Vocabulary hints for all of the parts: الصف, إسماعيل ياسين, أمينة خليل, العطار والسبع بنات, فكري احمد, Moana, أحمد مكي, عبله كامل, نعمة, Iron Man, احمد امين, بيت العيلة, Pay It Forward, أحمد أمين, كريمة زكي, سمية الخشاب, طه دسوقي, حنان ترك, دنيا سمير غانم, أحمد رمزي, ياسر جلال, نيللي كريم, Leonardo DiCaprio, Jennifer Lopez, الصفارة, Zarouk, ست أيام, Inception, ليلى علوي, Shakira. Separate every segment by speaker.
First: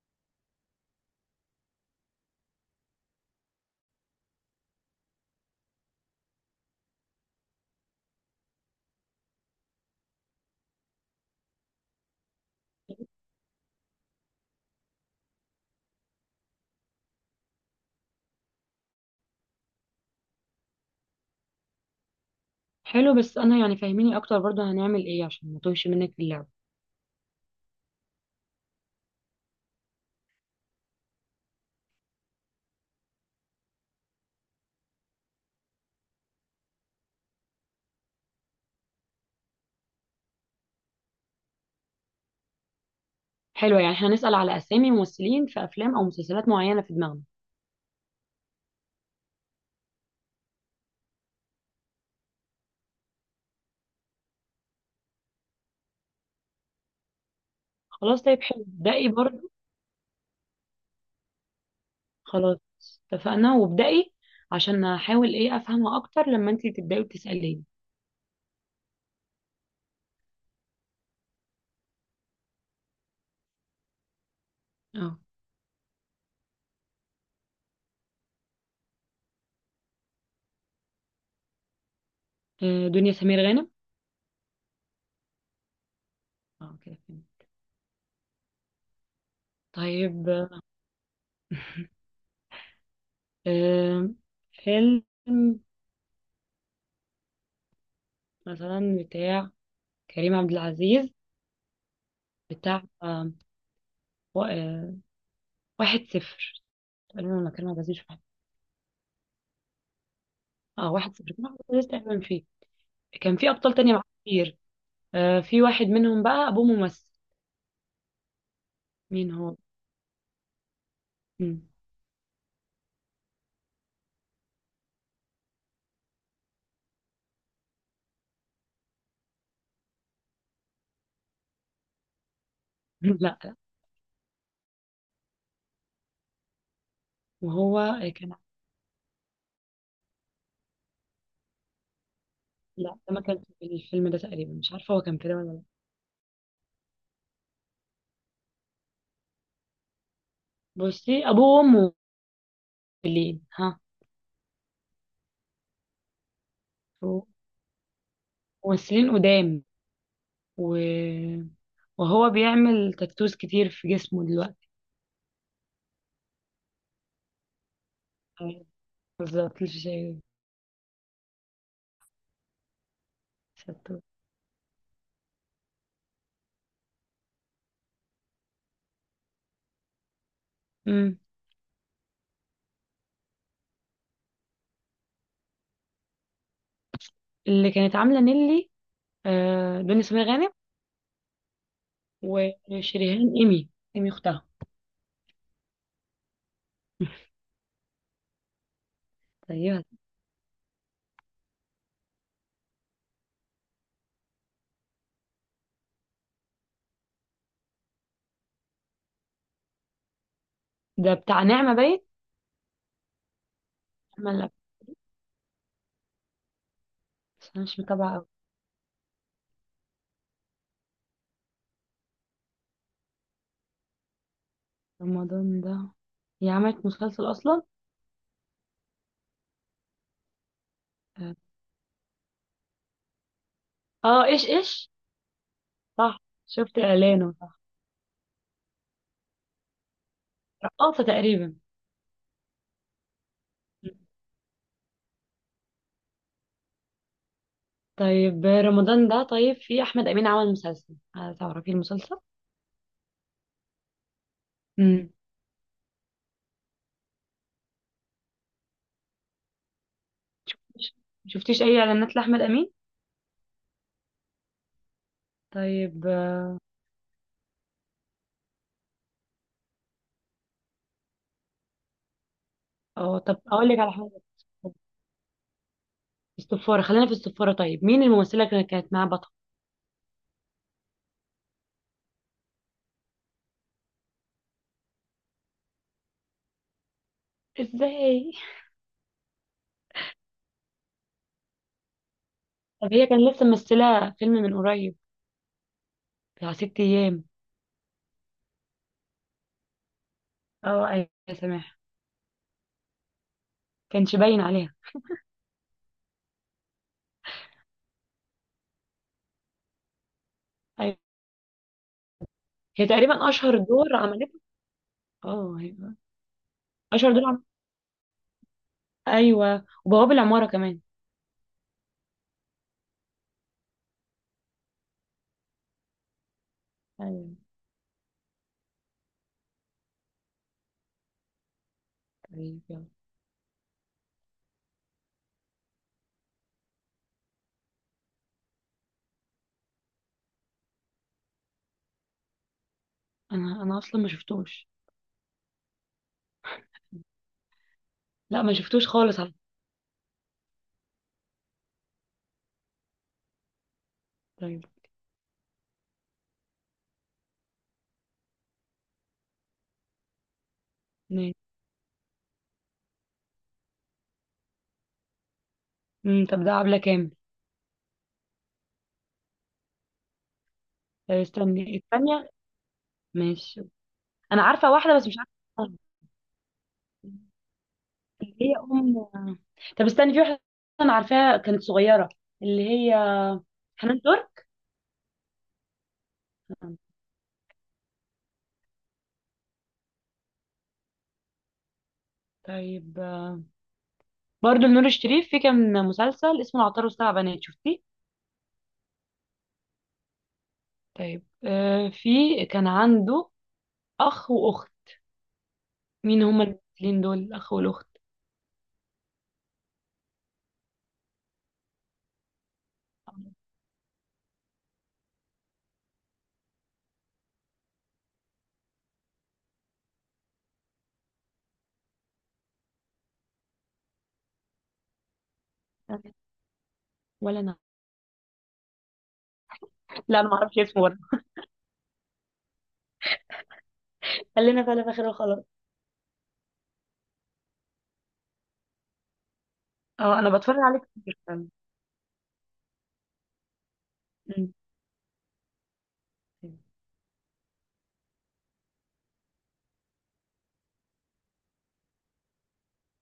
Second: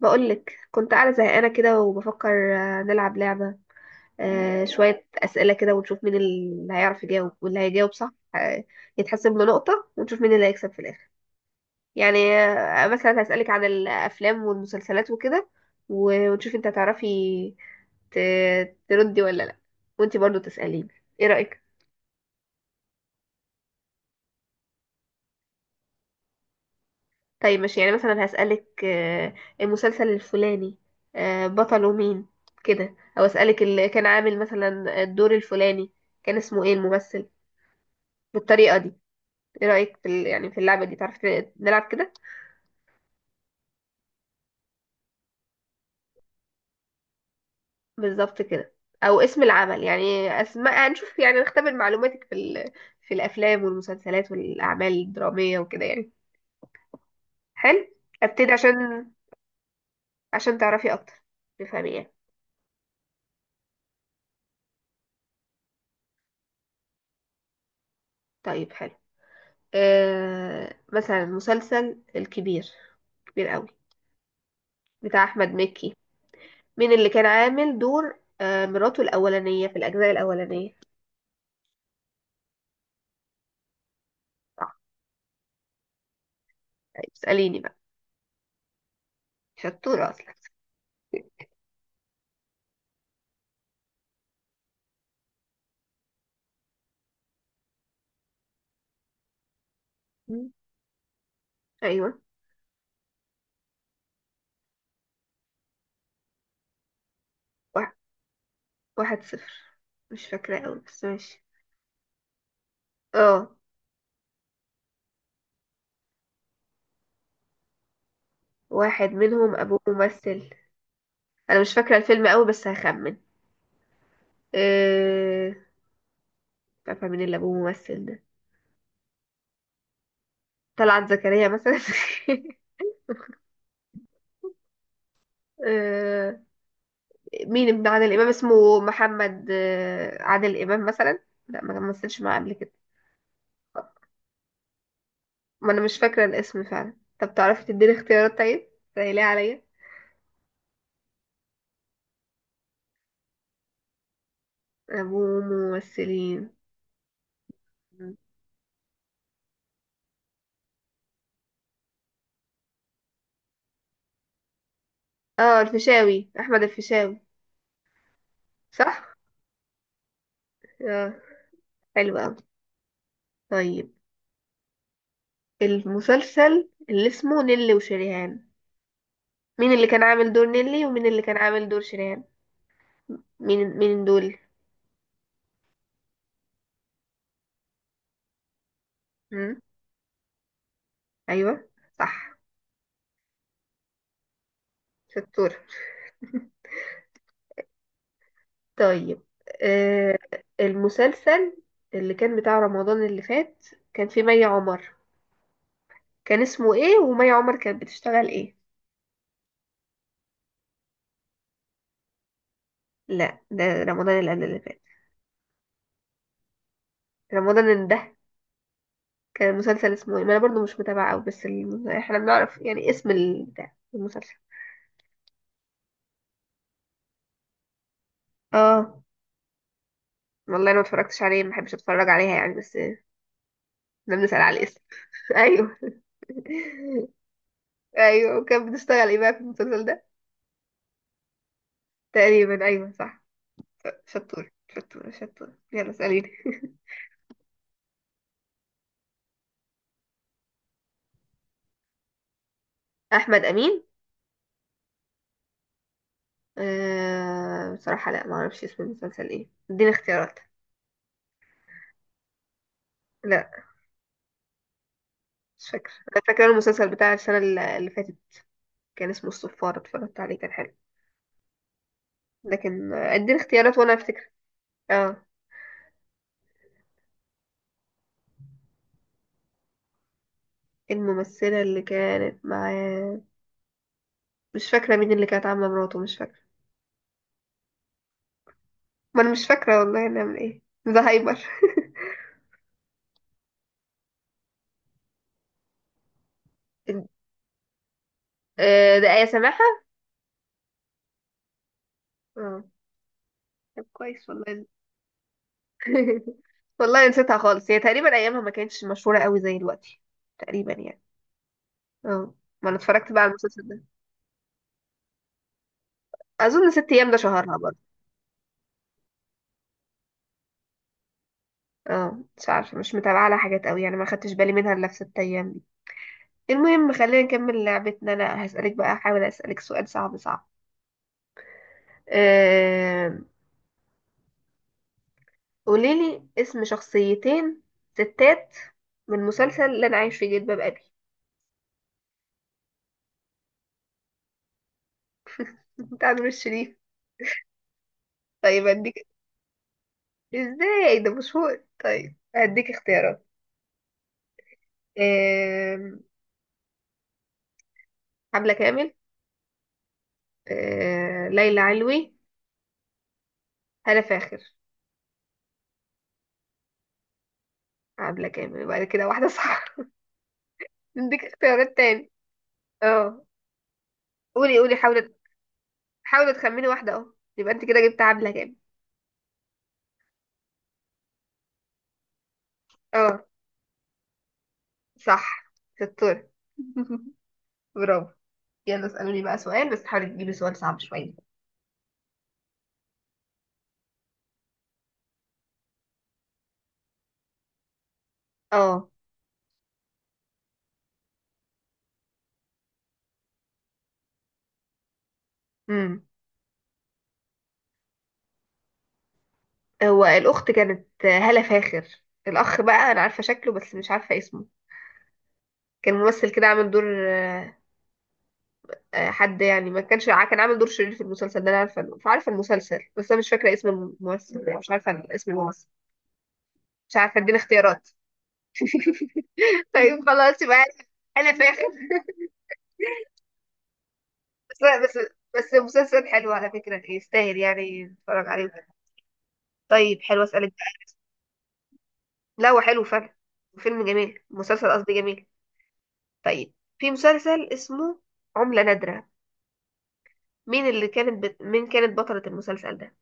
Speaker 1: بقولك كنت قاعدة زهقانة كده وبفكر نلعب لعبة. شوية أسئلة كده ونشوف مين اللي هيعرف يجاوب واللي هيجاوب صح، يتحسب له نقطة ونشوف مين اللي هيكسب في الآخر. يعني مثلا هسألك عن الأفلام والمسلسلات وكده ونشوف انت هتعرفي تردي ولا لأ، وانت برضو تسأليني. ايه رأيك؟
Speaker 2: حلو، بس انا يعني فاهميني اكتر برضو، هنعمل ايه عشان ما توهش منك في اللعبه؟
Speaker 1: طيب ماشي، يعني مثلا هسألك المسلسل الفلاني بطله مين كده، او اسألك اللي كان عامل مثلا الدور الفلاني كان اسمه ايه الممثل، بالطريقة دي. ايه رأيك في يعني في اللعبة دي؟ تعرف نلعب كده؟
Speaker 2: حلو، يعني احنا هنسال على اسامي ممثلين في افلام او مسلسلات معينه في دماغنا.
Speaker 1: بالظبط كده. او اسم العمل، يعني اسماء، هنشوف يعني نختبر معلوماتك في في الافلام والمسلسلات والاعمال الدرامية وكده يعني. حلو.
Speaker 2: خلاص، طيب
Speaker 1: ابتدي
Speaker 2: حلو،
Speaker 1: عشان
Speaker 2: ابدأي برضو.
Speaker 1: عشان تعرفي اكتر، تفهمي يعني.
Speaker 2: خلاص، اتفقنا وابدأي عشان احاول ايه افهمها اكتر لما انتي تبداي وتساليني.
Speaker 1: طيب حلو. مثلا مسلسل الكبير كبير قوي
Speaker 2: اه.
Speaker 1: بتاع احمد مكي، مين اللي كان عامل دور مراته الاولانيه في الاجزاء الاولانيه؟
Speaker 2: دنيا سمير غانم.
Speaker 1: صح.
Speaker 2: اه، كده
Speaker 1: طيب
Speaker 2: فهمت.
Speaker 1: اساليني بقى، شطوره اصلا.
Speaker 2: طيب، آه، فيلم مثلا بتاع كريم
Speaker 1: مم.
Speaker 2: عبد العزيز.
Speaker 1: ايوه.
Speaker 2: بتاع و- آه، واحد صفر تقريبا، ولا كريم عبد
Speaker 1: واحد,
Speaker 2: العزيز؟
Speaker 1: واحد صفر. مش فاكره قوي
Speaker 2: اه،
Speaker 1: بس
Speaker 2: واحد صفر
Speaker 1: ماشي.
Speaker 2: كان أحمد عز تقريبا فيه. كان في
Speaker 1: اه
Speaker 2: ابطال تانية معاه كتير. في واحد منهم بقى ابوه ممثل.
Speaker 1: واحد
Speaker 2: مين
Speaker 1: منهم
Speaker 2: هو؟
Speaker 1: ابوه ممثل. انا
Speaker 2: مم.
Speaker 1: مش فاكره الفيلم قوي بس هخمن. آه مش عارفه مين اللي ابوه ممثل ده. طلعت زكريا مثلا.
Speaker 2: لا، لا.
Speaker 1: آه، مين ابن
Speaker 2: وهو
Speaker 1: عادل امام
Speaker 2: كان.
Speaker 1: اسمه محمد عادل امام مثلا. لا ما مثلش معاه قبل كده.
Speaker 2: لا، ده ما كان في الفيلم ده تقريبا، مش عارفه هو كان في ده ولا لا.
Speaker 1: ما انا مش فاكره الاسم فعلا. طب تعرفي تديني اختيارات؟ طيب سهليه عليا.
Speaker 2: بصي، ابوه وامه ممثلين. ها؟
Speaker 1: ابوه ممثلين.
Speaker 2: ممثلين قدام و... وهو بيعمل تاتوز كتير في جسمه دلوقتي.
Speaker 1: اه الفيشاوي، احمد الفيشاوي.
Speaker 2: آه،
Speaker 1: صح.
Speaker 2: بالظبط، مش شايف.
Speaker 1: اه حلو قوي. طيب
Speaker 2: ستور.
Speaker 1: المسلسل اللي اسمه نيلي وشريهان، مين اللي كان عامل دور نيلي ومين
Speaker 2: مم.
Speaker 1: اللي كان عامل دور شريهان؟ مين مين دول؟
Speaker 2: اللي كانت عامله نيلي،
Speaker 1: مم؟
Speaker 2: دنيا سمير غانم.
Speaker 1: ايوه. صح.
Speaker 2: وشريهان، ايمي. ايمي اختها.
Speaker 1: شطور. طيب.
Speaker 2: ايوه.
Speaker 1: آه المسلسل اللي كان بتاع رمضان اللي فات كان فيه مي عمر، كان اسمه ايه ومي عمر كانت بتشتغل ايه؟
Speaker 2: ده بتاع نعمة، باين.
Speaker 1: لا ده رمضان اللي قبل
Speaker 2: ملا.
Speaker 1: اللي فات.
Speaker 2: بس انا
Speaker 1: رمضان
Speaker 2: مش
Speaker 1: اللي ده،
Speaker 2: متابعة أوي.
Speaker 1: كان المسلسل اسمه ايه؟ ما انا برضو مش متابعة قوي بس احنا بنعرف يعني اسم بتاع المسلسل.
Speaker 2: رمضان ده؟ هي عملت مسلسل اصلا؟
Speaker 1: اه. والله انا ما اتفرجتش
Speaker 2: اه.
Speaker 1: عليه، ما بحبش اتفرج عليها يعني، بس احنا بنسأل
Speaker 2: ايش
Speaker 1: على الاسم.
Speaker 2: ايش؟
Speaker 1: ايوه.
Speaker 2: صح، شفت اعلانه صح.
Speaker 1: ايوه. وكانت بتشتغل ايه بقى في المسلسل ده؟
Speaker 2: رقاصة تقريبا.
Speaker 1: تقريبا ايوه صح. شطور شطور شطور، يلا اسأليني.
Speaker 2: طيب، رمضان ده، طيب في احمد امين عمل مسلسل، هل تعرفي المسلسل؟
Speaker 1: احمد امين.
Speaker 2: امم.
Speaker 1: بصراحه لا ما اعرفش اسم المسلسل ايه، اديني اختيارات.
Speaker 2: شفتيش اي اعلانات لاحمد امين؟
Speaker 1: لا مش فاكره.
Speaker 2: طيب،
Speaker 1: انا فاكره
Speaker 2: اه.
Speaker 1: المسلسل بتاع السنه اللي فاتت كان اسمه الصفاره، اتفرجت عليه كان حلو. لكن اديني
Speaker 2: طب اقول
Speaker 1: اختيارات
Speaker 2: لك على
Speaker 1: وانا
Speaker 2: حاجة.
Speaker 1: افتكر. اه.
Speaker 2: الصفارة، خلينا في الصفارة. طيب مين الممثلة اللي كانت معاه بطل؟
Speaker 1: الممثله اللي كانت معاه مش فاكره مين اللي كانت عامله مراته، مش فاكره.
Speaker 2: ازاي؟
Speaker 1: ما انا مش فاكره والله، نعمل ايه، ده هايبر.
Speaker 2: طب هي كان لسه ممثلة فيلم من قريب، بتاع ست ايام.
Speaker 1: ده آية سماحة.
Speaker 2: اه، ايوه، سامح.
Speaker 1: اه طب
Speaker 2: كانش
Speaker 1: كويس
Speaker 2: باين
Speaker 1: والله.
Speaker 2: عليها.
Speaker 1: والله نسيتها خالص. هي تقريبا ايامها ما كانتش مشهورة قوي زي دلوقتي، تقريبا
Speaker 2: أيوة.
Speaker 1: يعني. اه. ما انا
Speaker 2: هي
Speaker 1: اتفرجت بقى
Speaker 2: تقريبا
Speaker 1: على
Speaker 2: اشهر
Speaker 1: المسلسل ده.
Speaker 2: دور عملته. اه، أيوة.
Speaker 1: اظن ست ايام
Speaker 2: اشهر
Speaker 1: ده
Speaker 2: دور عملته،
Speaker 1: شهرها برضه.
Speaker 2: ايوه، وبواب العماره كمان.
Speaker 1: اه مش عارفه، مش متابعه لها حاجات قوي يعني، ما خدتش بالي منها الا في ست ايام دي. المهم خلينا
Speaker 2: ايوه.
Speaker 1: نكمل لعبتنا. انا هسالك بقى، احاول اسالك سؤال صعب صعب.
Speaker 2: طيب يلا.
Speaker 1: أه... قوليلي اسم شخصيتين ستات من مسلسل اللي انا عايش في جلباب ابي.
Speaker 2: انا اصلا ما شفتوش.
Speaker 1: بتاع نور الشريف.
Speaker 2: لا، ما
Speaker 1: طيب
Speaker 2: شفتوش
Speaker 1: هديك.
Speaker 2: خالص على فكرة.
Speaker 1: ازاي ده مشهور؟ طيب هديك اختيارات.
Speaker 2: طيب،
Speaker 1: أه... حمله كامل.
Speaker 2: ماشي.
Speaker 1: ليلى علوي. هالة فاخر.
Speaker 2: طب ده عبله كامل.
Speaker 1: عاملة كام؟ بعد كده واحدة صح.
Speaker 2: طيب،
Speaker 1: عندك اختيارات
Speaker 2: استني
Speaker 1: تاني.
Speaker 2: الثانيه.
Speaker 1: اه
Speaker 2: ماشي. انا
Speaker 1: قولي
Speaker 2: عارفه
Speaker 1: قولي،
Speaker 2: واحده بس
Speaker 1: حاولي
Speaker 2: مش عارفه اسمها.
Speaker 1: حاولي تخمني واحدة اهو. يبقى انت كده جبت عاملة
Speaker 2: اللي
Speaker 1: كام.
Speaker 2: هي ام. طب استني، في واحده. انا عارفاها كانت صغيره. اللي هي
Speaker 1: اه
Speaker 2: حنان ترك.
Speaker 1: صح شطورة. برافو. يلا اسألوني بقى سؤال بس حاولي تجيبي سؤال صعب شوية.
Speaker 2: طيب، برضو لنور الشريف في كان مسلسل اسمه العطار والسبع بنات، شفتيه؟
Speaker 1: اه.
Speaker 2: طيب، في كان عنده اخ واخت.
Speaker 1: امم.
Speaker 2: مين هما الاثنين دول، الاخ والاخت؟
Speaker 1: هو الأخت كانت هالة فاخر. الأخ بقى أنا عارفة شكله بس مش عارفة اسمه. كان ممثل كده عامل دور، آه، حد يعني، ما كانش كان عامل دور شرير في المسلسل ده. أنا عارفة، عارفة المسلسل بس أنا مش فاكرة اسم الممثل، مش عارفة اسم الممثل. مش عارفه اديني
Speaker 2: ولا انا.
Speaker 1: اختيارات. طيب
Speaker 2: لا، انا ما
Speaker 1: خلاص
Speaker 2: اعرفش
Speaker 1: يبقى.
Speaker 2: اسمه برضه.
Speaker 1: انا فاخر. بس
Speaker 2: خلينا في اللي في
Speaker 1: بس
Speaker 2: اخره، خلاص.
Speaker 1: بس مسلسل حلو على فكره، يستاهل يعني نتفرج عليه. طيب
Speaker 2: اه،
Speaker 1: حلو
Speaker 2: انا
Speaker 1: اسالك
Speaker 2: بتفرج عليه
Speaker 1: بقى.
Speaker 2: كتير فعلا.
Speaker 1: لا هو حلو فعلا. فيلم جميل،
Speaker 2: أمم.
Speaker 1: مسلسل قصدي، جميل. طيب في مسلسل اسمه عملة نادرة، مين اللي كانت مين كانت بطلة المسلسل ده؟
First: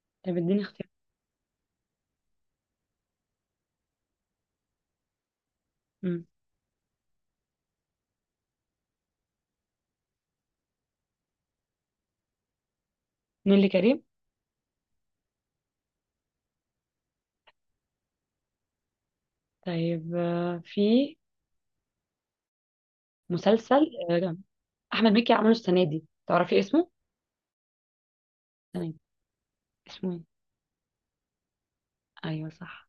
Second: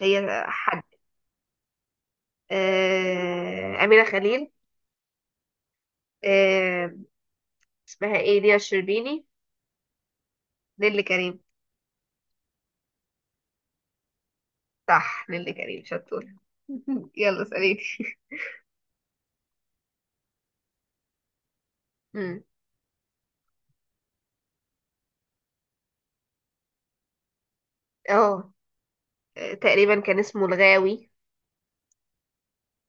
Speaker 1: هي
Speaker 2: طيب، اديني
Speaker 1: حد.
Speaker 2: اختيار.
Speaker 1: أمينة خليل.
Speaker 2: أمم.
Speaker 1: آه... اسمها ايه، ديا الشربيني، نيللي كريم؟
Speaker 2: نيللي كريم.
Speaker 1: صح. نيللي كريم شطورة. يلا اسأليني.
Speaker 2: طيب، في
Speaker 1: مم.
Speaker 2: مسلسل احمد مكي عمله السنه دي، تعرفي اسمه؟
Speaker 1: اه
Speaker 2: السنه دي.
Speaker 1: تقريبا
Speaker 2: اسمه
Speaker 1: كان
Speaker 2: ايه؟
Speaker 1: اسمه الغاوي.
Speaker 2: ايوه صح.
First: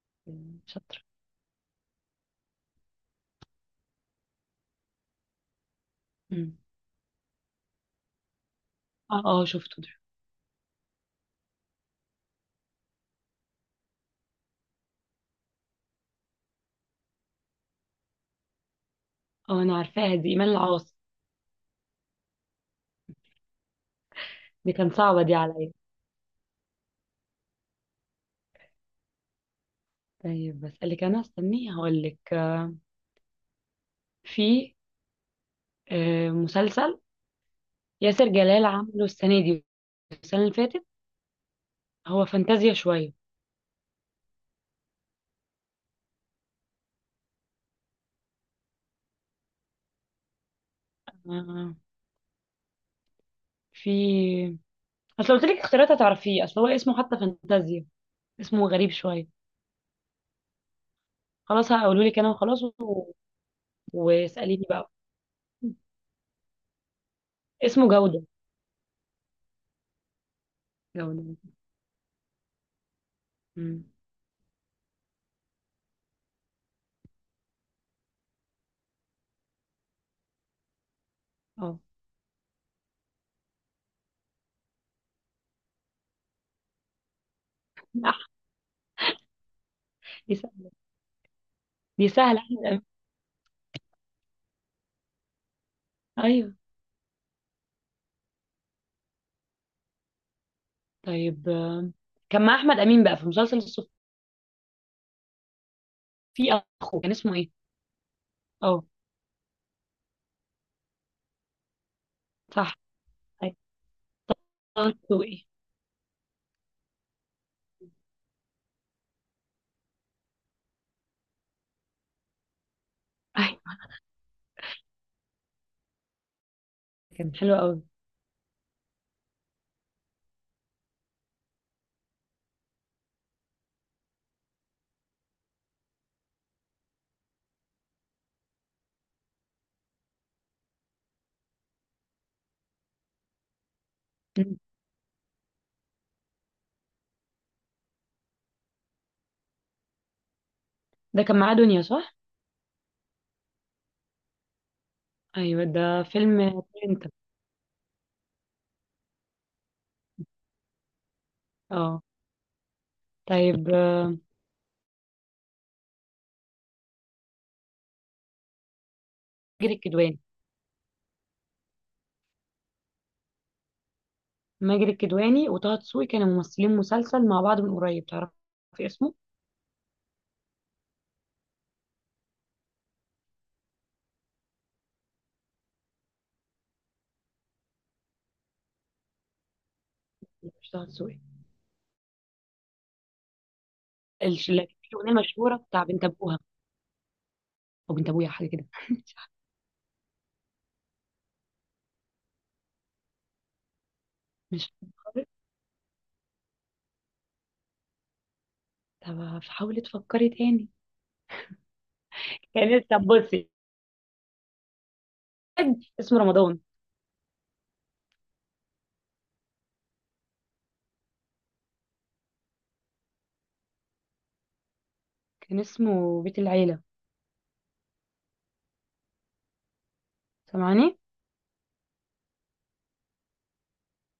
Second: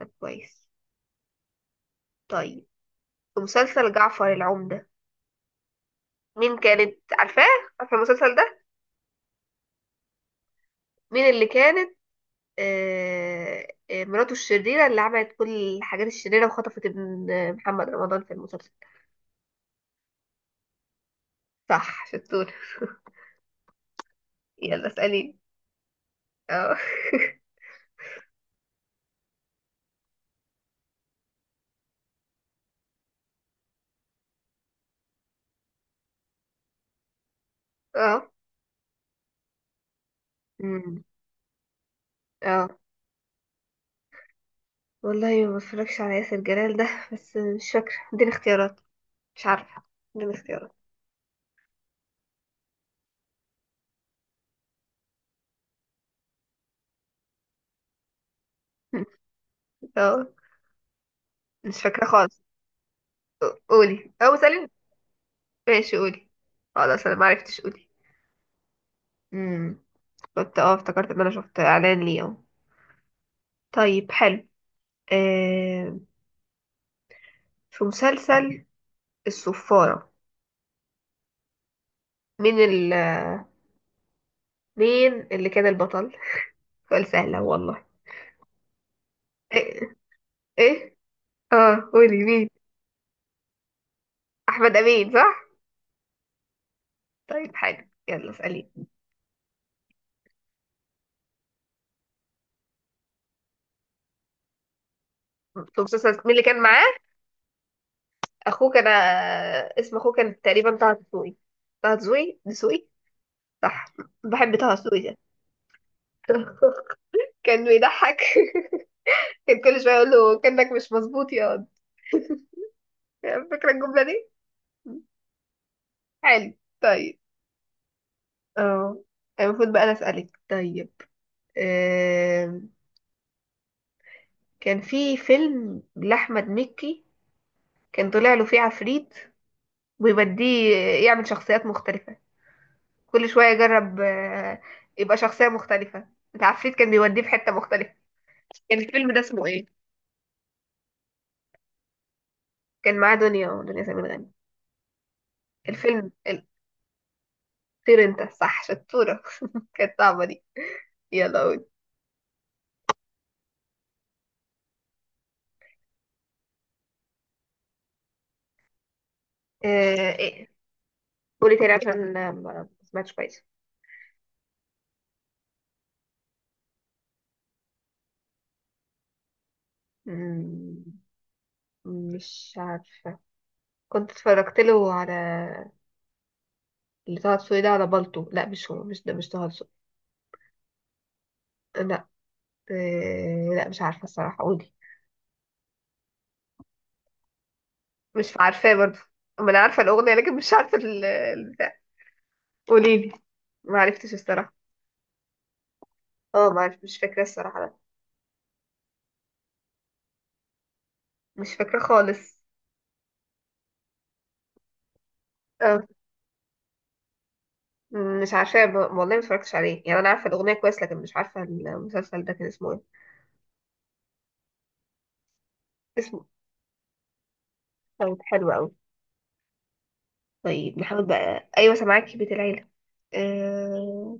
Speaker 1: طب كويس.
Speaker 2: شاطر.
Speaker 1: طيب في مسلسل جعفر العمدة،
Speaker 2: أمم.
Speaker 1: مين كانت عارفاه؟ عارفه المسلسل ده؟
Speaker 2: اه، اه، شفته ده.
Speaker 1: مين اللي كانت مراته الشريرة اللي عملت كل الحاجات الشريرة وخطفت ابن محمد رمضان في المسلسل؟
Speaker 2: اه، انا عارفاها دي ايمان العاص.
Speaker 1: صح شطور.
Speaker 2: دي
Speaker 1: يلا
Speaker 2: كان صعبه دي
Speaker 1: اسأليني.
Speaker 2: عليا.
Speaker 1: اه.
Speaker 2: طيب، بسألك أنا، استني هقولك، في مسلسل
Speaker 1: اه.
Speaker 2: ياسر جلال عامله السنة دي، السنة اللي فاتت.
Speaker 1: أمم.
Speaker 2: هو
Speaker 1: اه
Speaker 2: فانتازيا شوية.
Speaker 1: والله ما بتفرجش على ياسر جلال ده، بس مش فاكرة اديني اختيارات، مش عارفة. اديني اختيارات.
Speaker 2: آه، في أصل قلت لك اختيارات هتعرفيه، أصل هو اسمه حتى فانتازيا. اسمه غريب شوية.
Speaker 1: اه
Speaker 2: خلاص
Speaker 1: مش
Speaker 2: هقوله
Speaker 1: فاكرة
Speaker 2: لك أنا
Speaker 1: خالص.
Speaker 2: وخلاص
Speaker 1: قولي او
Speaker 2: واسأليني
Speaker 1: سأليني.
Speaker 2: بقى.
Speaker 1: ماشي قولي. خلاص انا معرفتش، قولي.
Speaker 2: اسمه جودة.
Speaker 1: امم. كنت افتكرت ان
Speaker 2: جودة.
Speaker 1: انا شفت اعلان ليه اهو.
Speaker 2: مم.
Speaker 1: طيب حلو. آه في مسلسل الصفارة،
Speaker 2: اه.
Speaker 1: مين ال مين اللي كان البطل؟ سؤال سهل أهو والله.
Speaker 2: أح-
Speaker 1: ايه.
Speaker 2: دي سهلة.
Speaker 1: ايه. اه
Speaker 2: دي
Speaker 1: قولي
Speaker 2: سهلة،
Speaker 1: مين.
Speaker 2: أحمد أمين.
Speaker 1: احمد امين صح.
Speaker 2: أيوه.
Speaker 1: طيب حلو يلا اسالي.
Speaker 2: طيب، كان مع أحمد أمين بقى في مسلسل الصف.
Speaker 1: في مسلسل مين اللي
Speaker 2: في
Speaker 1: كان معاه،
Speaker 2: أخوه كان اسمه إيه؟
Speaker 1: اخوه
Speaker 2: اه
Speaker 1: كان اسم اخوه كان تقريبا طه دسوقي. طه دسوقي
Speaker 2: صح،
Speaker 1: دسوقي. صح. بحب طه
Speaker 2: طه
Speaker 1: دسوقي ده.
Speaker 2: دسوقي.
Speaker 1: كان بيضحك. كان كل شويه اقول له كانك مش مظبوط يا واد، فاكره
Speaker 2: ايوه،
Speaker 1: الجمله دي. حلو. طيب.
Speaker 2: كان حلو قوي.
Speaker 1: اه. المفروض بقى انا اسالك. طيب آم، كان في فيلم لاحمد مكي كان طلع له فيه عفريت ويوديه يعمل شخصيات مختلفه، كل شويه يجرب
Speaker 2: مم.
Speaker 1: يبقى شخصيه مختلفه، العفريت كان بيوديه في حته مختلفه. كان الفيلم ده اسمه ايه؟
Speaker 2: ده كان معاه دنيا، صح؟
Speaker 1: كان معاه دنيا سمير غانم.
Speaker 2: ايوه، ده
Speaker 1: الفيلم
Speaker 2: فيلم.
Speaker 1: ال-
Speaker 2: انت.
Speaker 1: طير انت صح شطوره. كانت صعبه دي. يلا قول.
Speaker 2: اه. طيب، ماجد الكدواني.
Speaker 1: إيه؟ قولي تاني عشان ما ما سمعتش كويس.
Speaker 2: ماجد الكدواني وطه دسوقي كانوا ممثلين مسلسل مع بعض من قريب، تعرفي اسمه؟
Speaker 1: مم، مش عارفة. كنت اتفرجت له على اللي طه دسوقي ده على بالطو، لا مش هو، مش ده، مش طه دسوقي.
Speaker 2: لا، مش طه دسوقي.
Speaker 1: لا لا مش عارفة الصراحة،
Speaker 2: لا،
Speaker 1: قولي.
Speaker 2: في الاغنيه المشهوره بتاع بنت ابوها او بنت ابويا
Speaker 1: مش
Speaker 2: حاجه كده.
Speaker 1: عارفاه برضه.
Speaker 2: مش عارفة-
Speaker 1: ما انا عارفة الأغنية لكن مش عارفة البتاع. قولي لي. ما عرفتش الصراحة.
Speaker 2: مش فاكرة.
Speaker 1: اه ما عرف مش فاكرة الصراحة لا.
Speaker 2: طب حاولي تفكري تاني.
Speaker 1: مش فاكرة خالص.
Speaker 2: كان. طب بصي،
Speaker 1: اه.
Speaker 2: اسمه رمضان.
Speaker 1: مش عارفة والله ما اتفرجتش عليه يعني. انا عارفة الأغنية كويس لكن مش عارفة المسلسل ده كان اسمه ايه.
Speaker 2: كان اسمه
Speaker 1: اسمه.
Speaker 2: بيت العيله.
Speaker 1: كان حلو قوي. طيب
Speaker 2: سامعاني.
Speaker 1: نحاول بقى. ايوه سامعاكي، بيت العيله. أه...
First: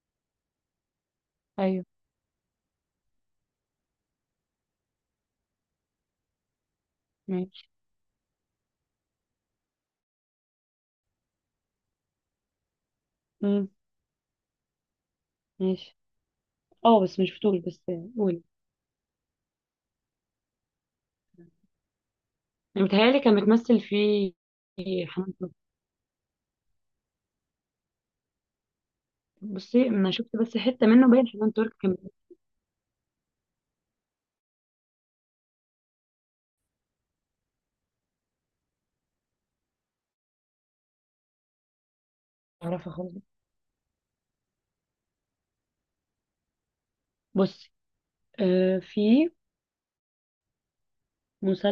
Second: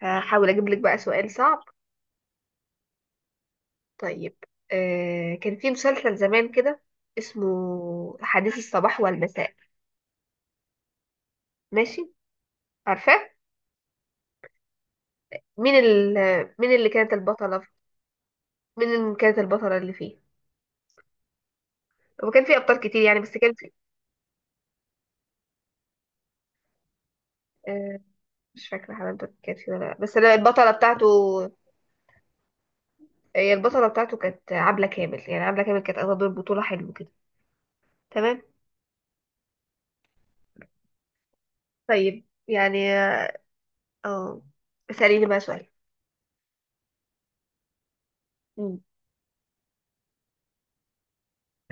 Speaker 1: هحاول اجيب لك بقى سؤال صعب.
Speaker 2: ايوه.
Speaker 1: طيب. كان في مسلسل زمان كده اسمه
Speaker 2: ماشي.
Speaker 1: حديث الصباح والمساء. ماشي. عارفاه.
Speaker 2: مم.
Speaker 1: مين
Speaker 2: ماشي.
Speaker 1: مين اللي
Speaker 2: اه،
Speaker 1: كانت
Speaker 2: بس مش بطول،
Speaker 1: البطله؟
Speaker 2: بس. قولي.
Speaker 1: مين اللي كانت البطله اللي فيه؟ هو كان فيه ابطال كتير يعني
Speaker 2: متهيألي
Speaker 1: بس
Speaker 2: كان
Speaker 1: كان فيه.
Speaker 2: بتمثل فيه حنان ترك.
Speaker 1: أه... مش فاكره حبيبتك كانت فيه ولا
Speaker 2: بصي،
Speaker 1: لأ.
Speaker 2: انا
Speaker 1: بس أنا
Speaker 2: شفت بس
Speaker 1: البطله
Speaker 2: حتة
Speaker 1: بتاعته،
Speaker 2: منه باين حنان ترك كان.
Speaker 1: هي البطله بتاعته كانت عبله كامل. يعني عبله كامل كانت اخدة دور بطوله حلو كده. تمام. طيب
Speaker 2: بعرفها
Speaker 1: يعني.
Speaker 2: خالص.
Speaker 1: اه اسأليني بقى سؤال.
Speaker 2: بصي،
Speaker 1: مم.
Speaker 2: في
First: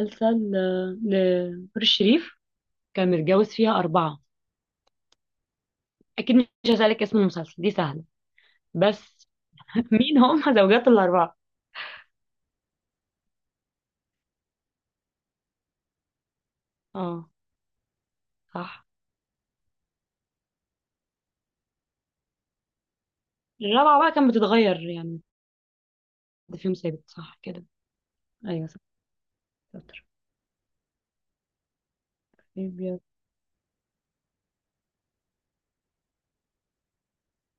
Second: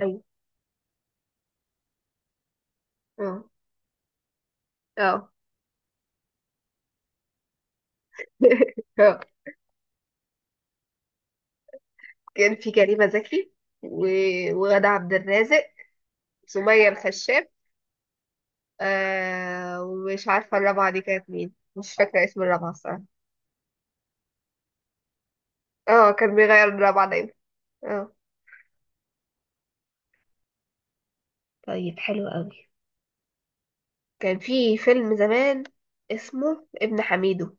Speaker 1: ايوه.
Speaker 2: لنور الشريف كان
Speaker 1: اه.
Speaker 2: متجوز فيها أربعة.
Speaker 1: اه.
Speaker 2: أكيد مش هسألك اسم المسلسل، دي سهلة،
Speaker 1: اه
Speaker 2: بس. مين هم زوجات الأربعة؟
Speaker 1: كان في كريمة زكي و... وغادة عبد الرازق، سمية
Speaker 2: اه
Speaker 1: الخشاب.
Speaker 2: صح.
Speaker 1: آه ومش عارفة الرابعة دي كانت مين، مش فاكرة اسم الرابعة الصراحة.
Speaker 2: الرابعة بقى كانت بتتغير يعني.
Speaker 1: اه كان
Speaker 2: ده
Speaker 1: بيغير
Speaker 2: فيهم
Speaker 1: الرابعة
Speaker 2: ثابت،
Speaker 1: دايما.
Speaker 2: صح كده؟
Speaker 1: اه.
Speaker 2: أيوة صح. شاطر.
Speaker 1: طيب حلو قوي.
Speaker 2: أبيض.
Speaker 1: كان في فيلم زمان اسمه ابن حميدو،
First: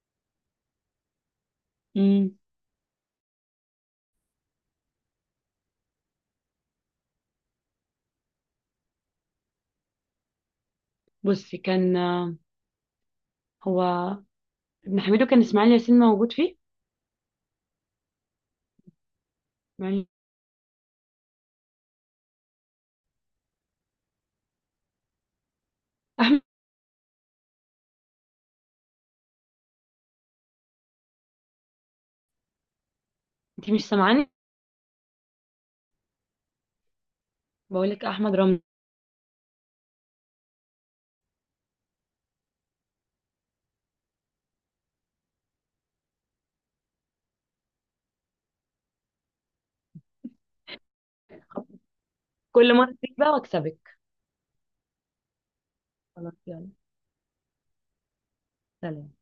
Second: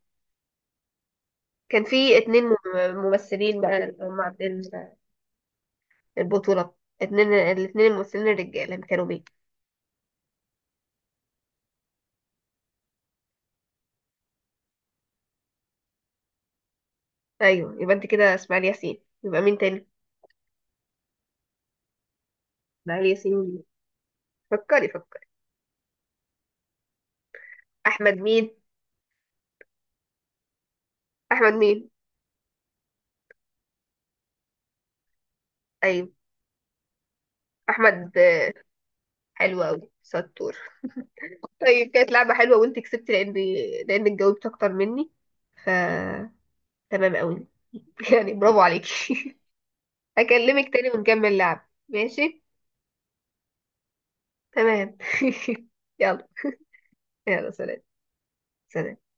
Speaker 1: كان في
Speaker 2: أمم،
Speaker 1: اتنين ممثلين بقى اللي هم عاملين البطولة. الاتنين الممثلين الرجالة كانوا مين؟
Speaker 2: بصي كان هو ابن حميدو كان إسماعيل ياسين موجود فيه.
Speaker 1: ايوه يبقى انت كده. اسماعيل ياسين، يبقى مين تاني؟
Speaker 2: يعني.
Speaker 1: اسماعيل ياسين. فكري فكري. احمد مين. احمد مين.
Speaker 2: انت مش سامعاني؟
Speaker 1: ايوه.
Speaker 2: بقول لك
Speaker 1: احمد
Speaker 2: احمد رمزي.
Speaker 1: حلو قوي ستور. طيب كانت لعبه حلوه وانت كسبت، لان، لانك جاوبت اكتر مني، ف تمام قوي. يعني برافو عليكي. هكلمك تاني ونكمل لعب، ماشي؟
Speaker 2: كل مره تيجي بقى واكسبك.
Speaker 1: تمام. يلا.
Speaker 2: خلاص، يلا،
Speaker 1: يلا سلام. سلام.
Speaker 2: سلام.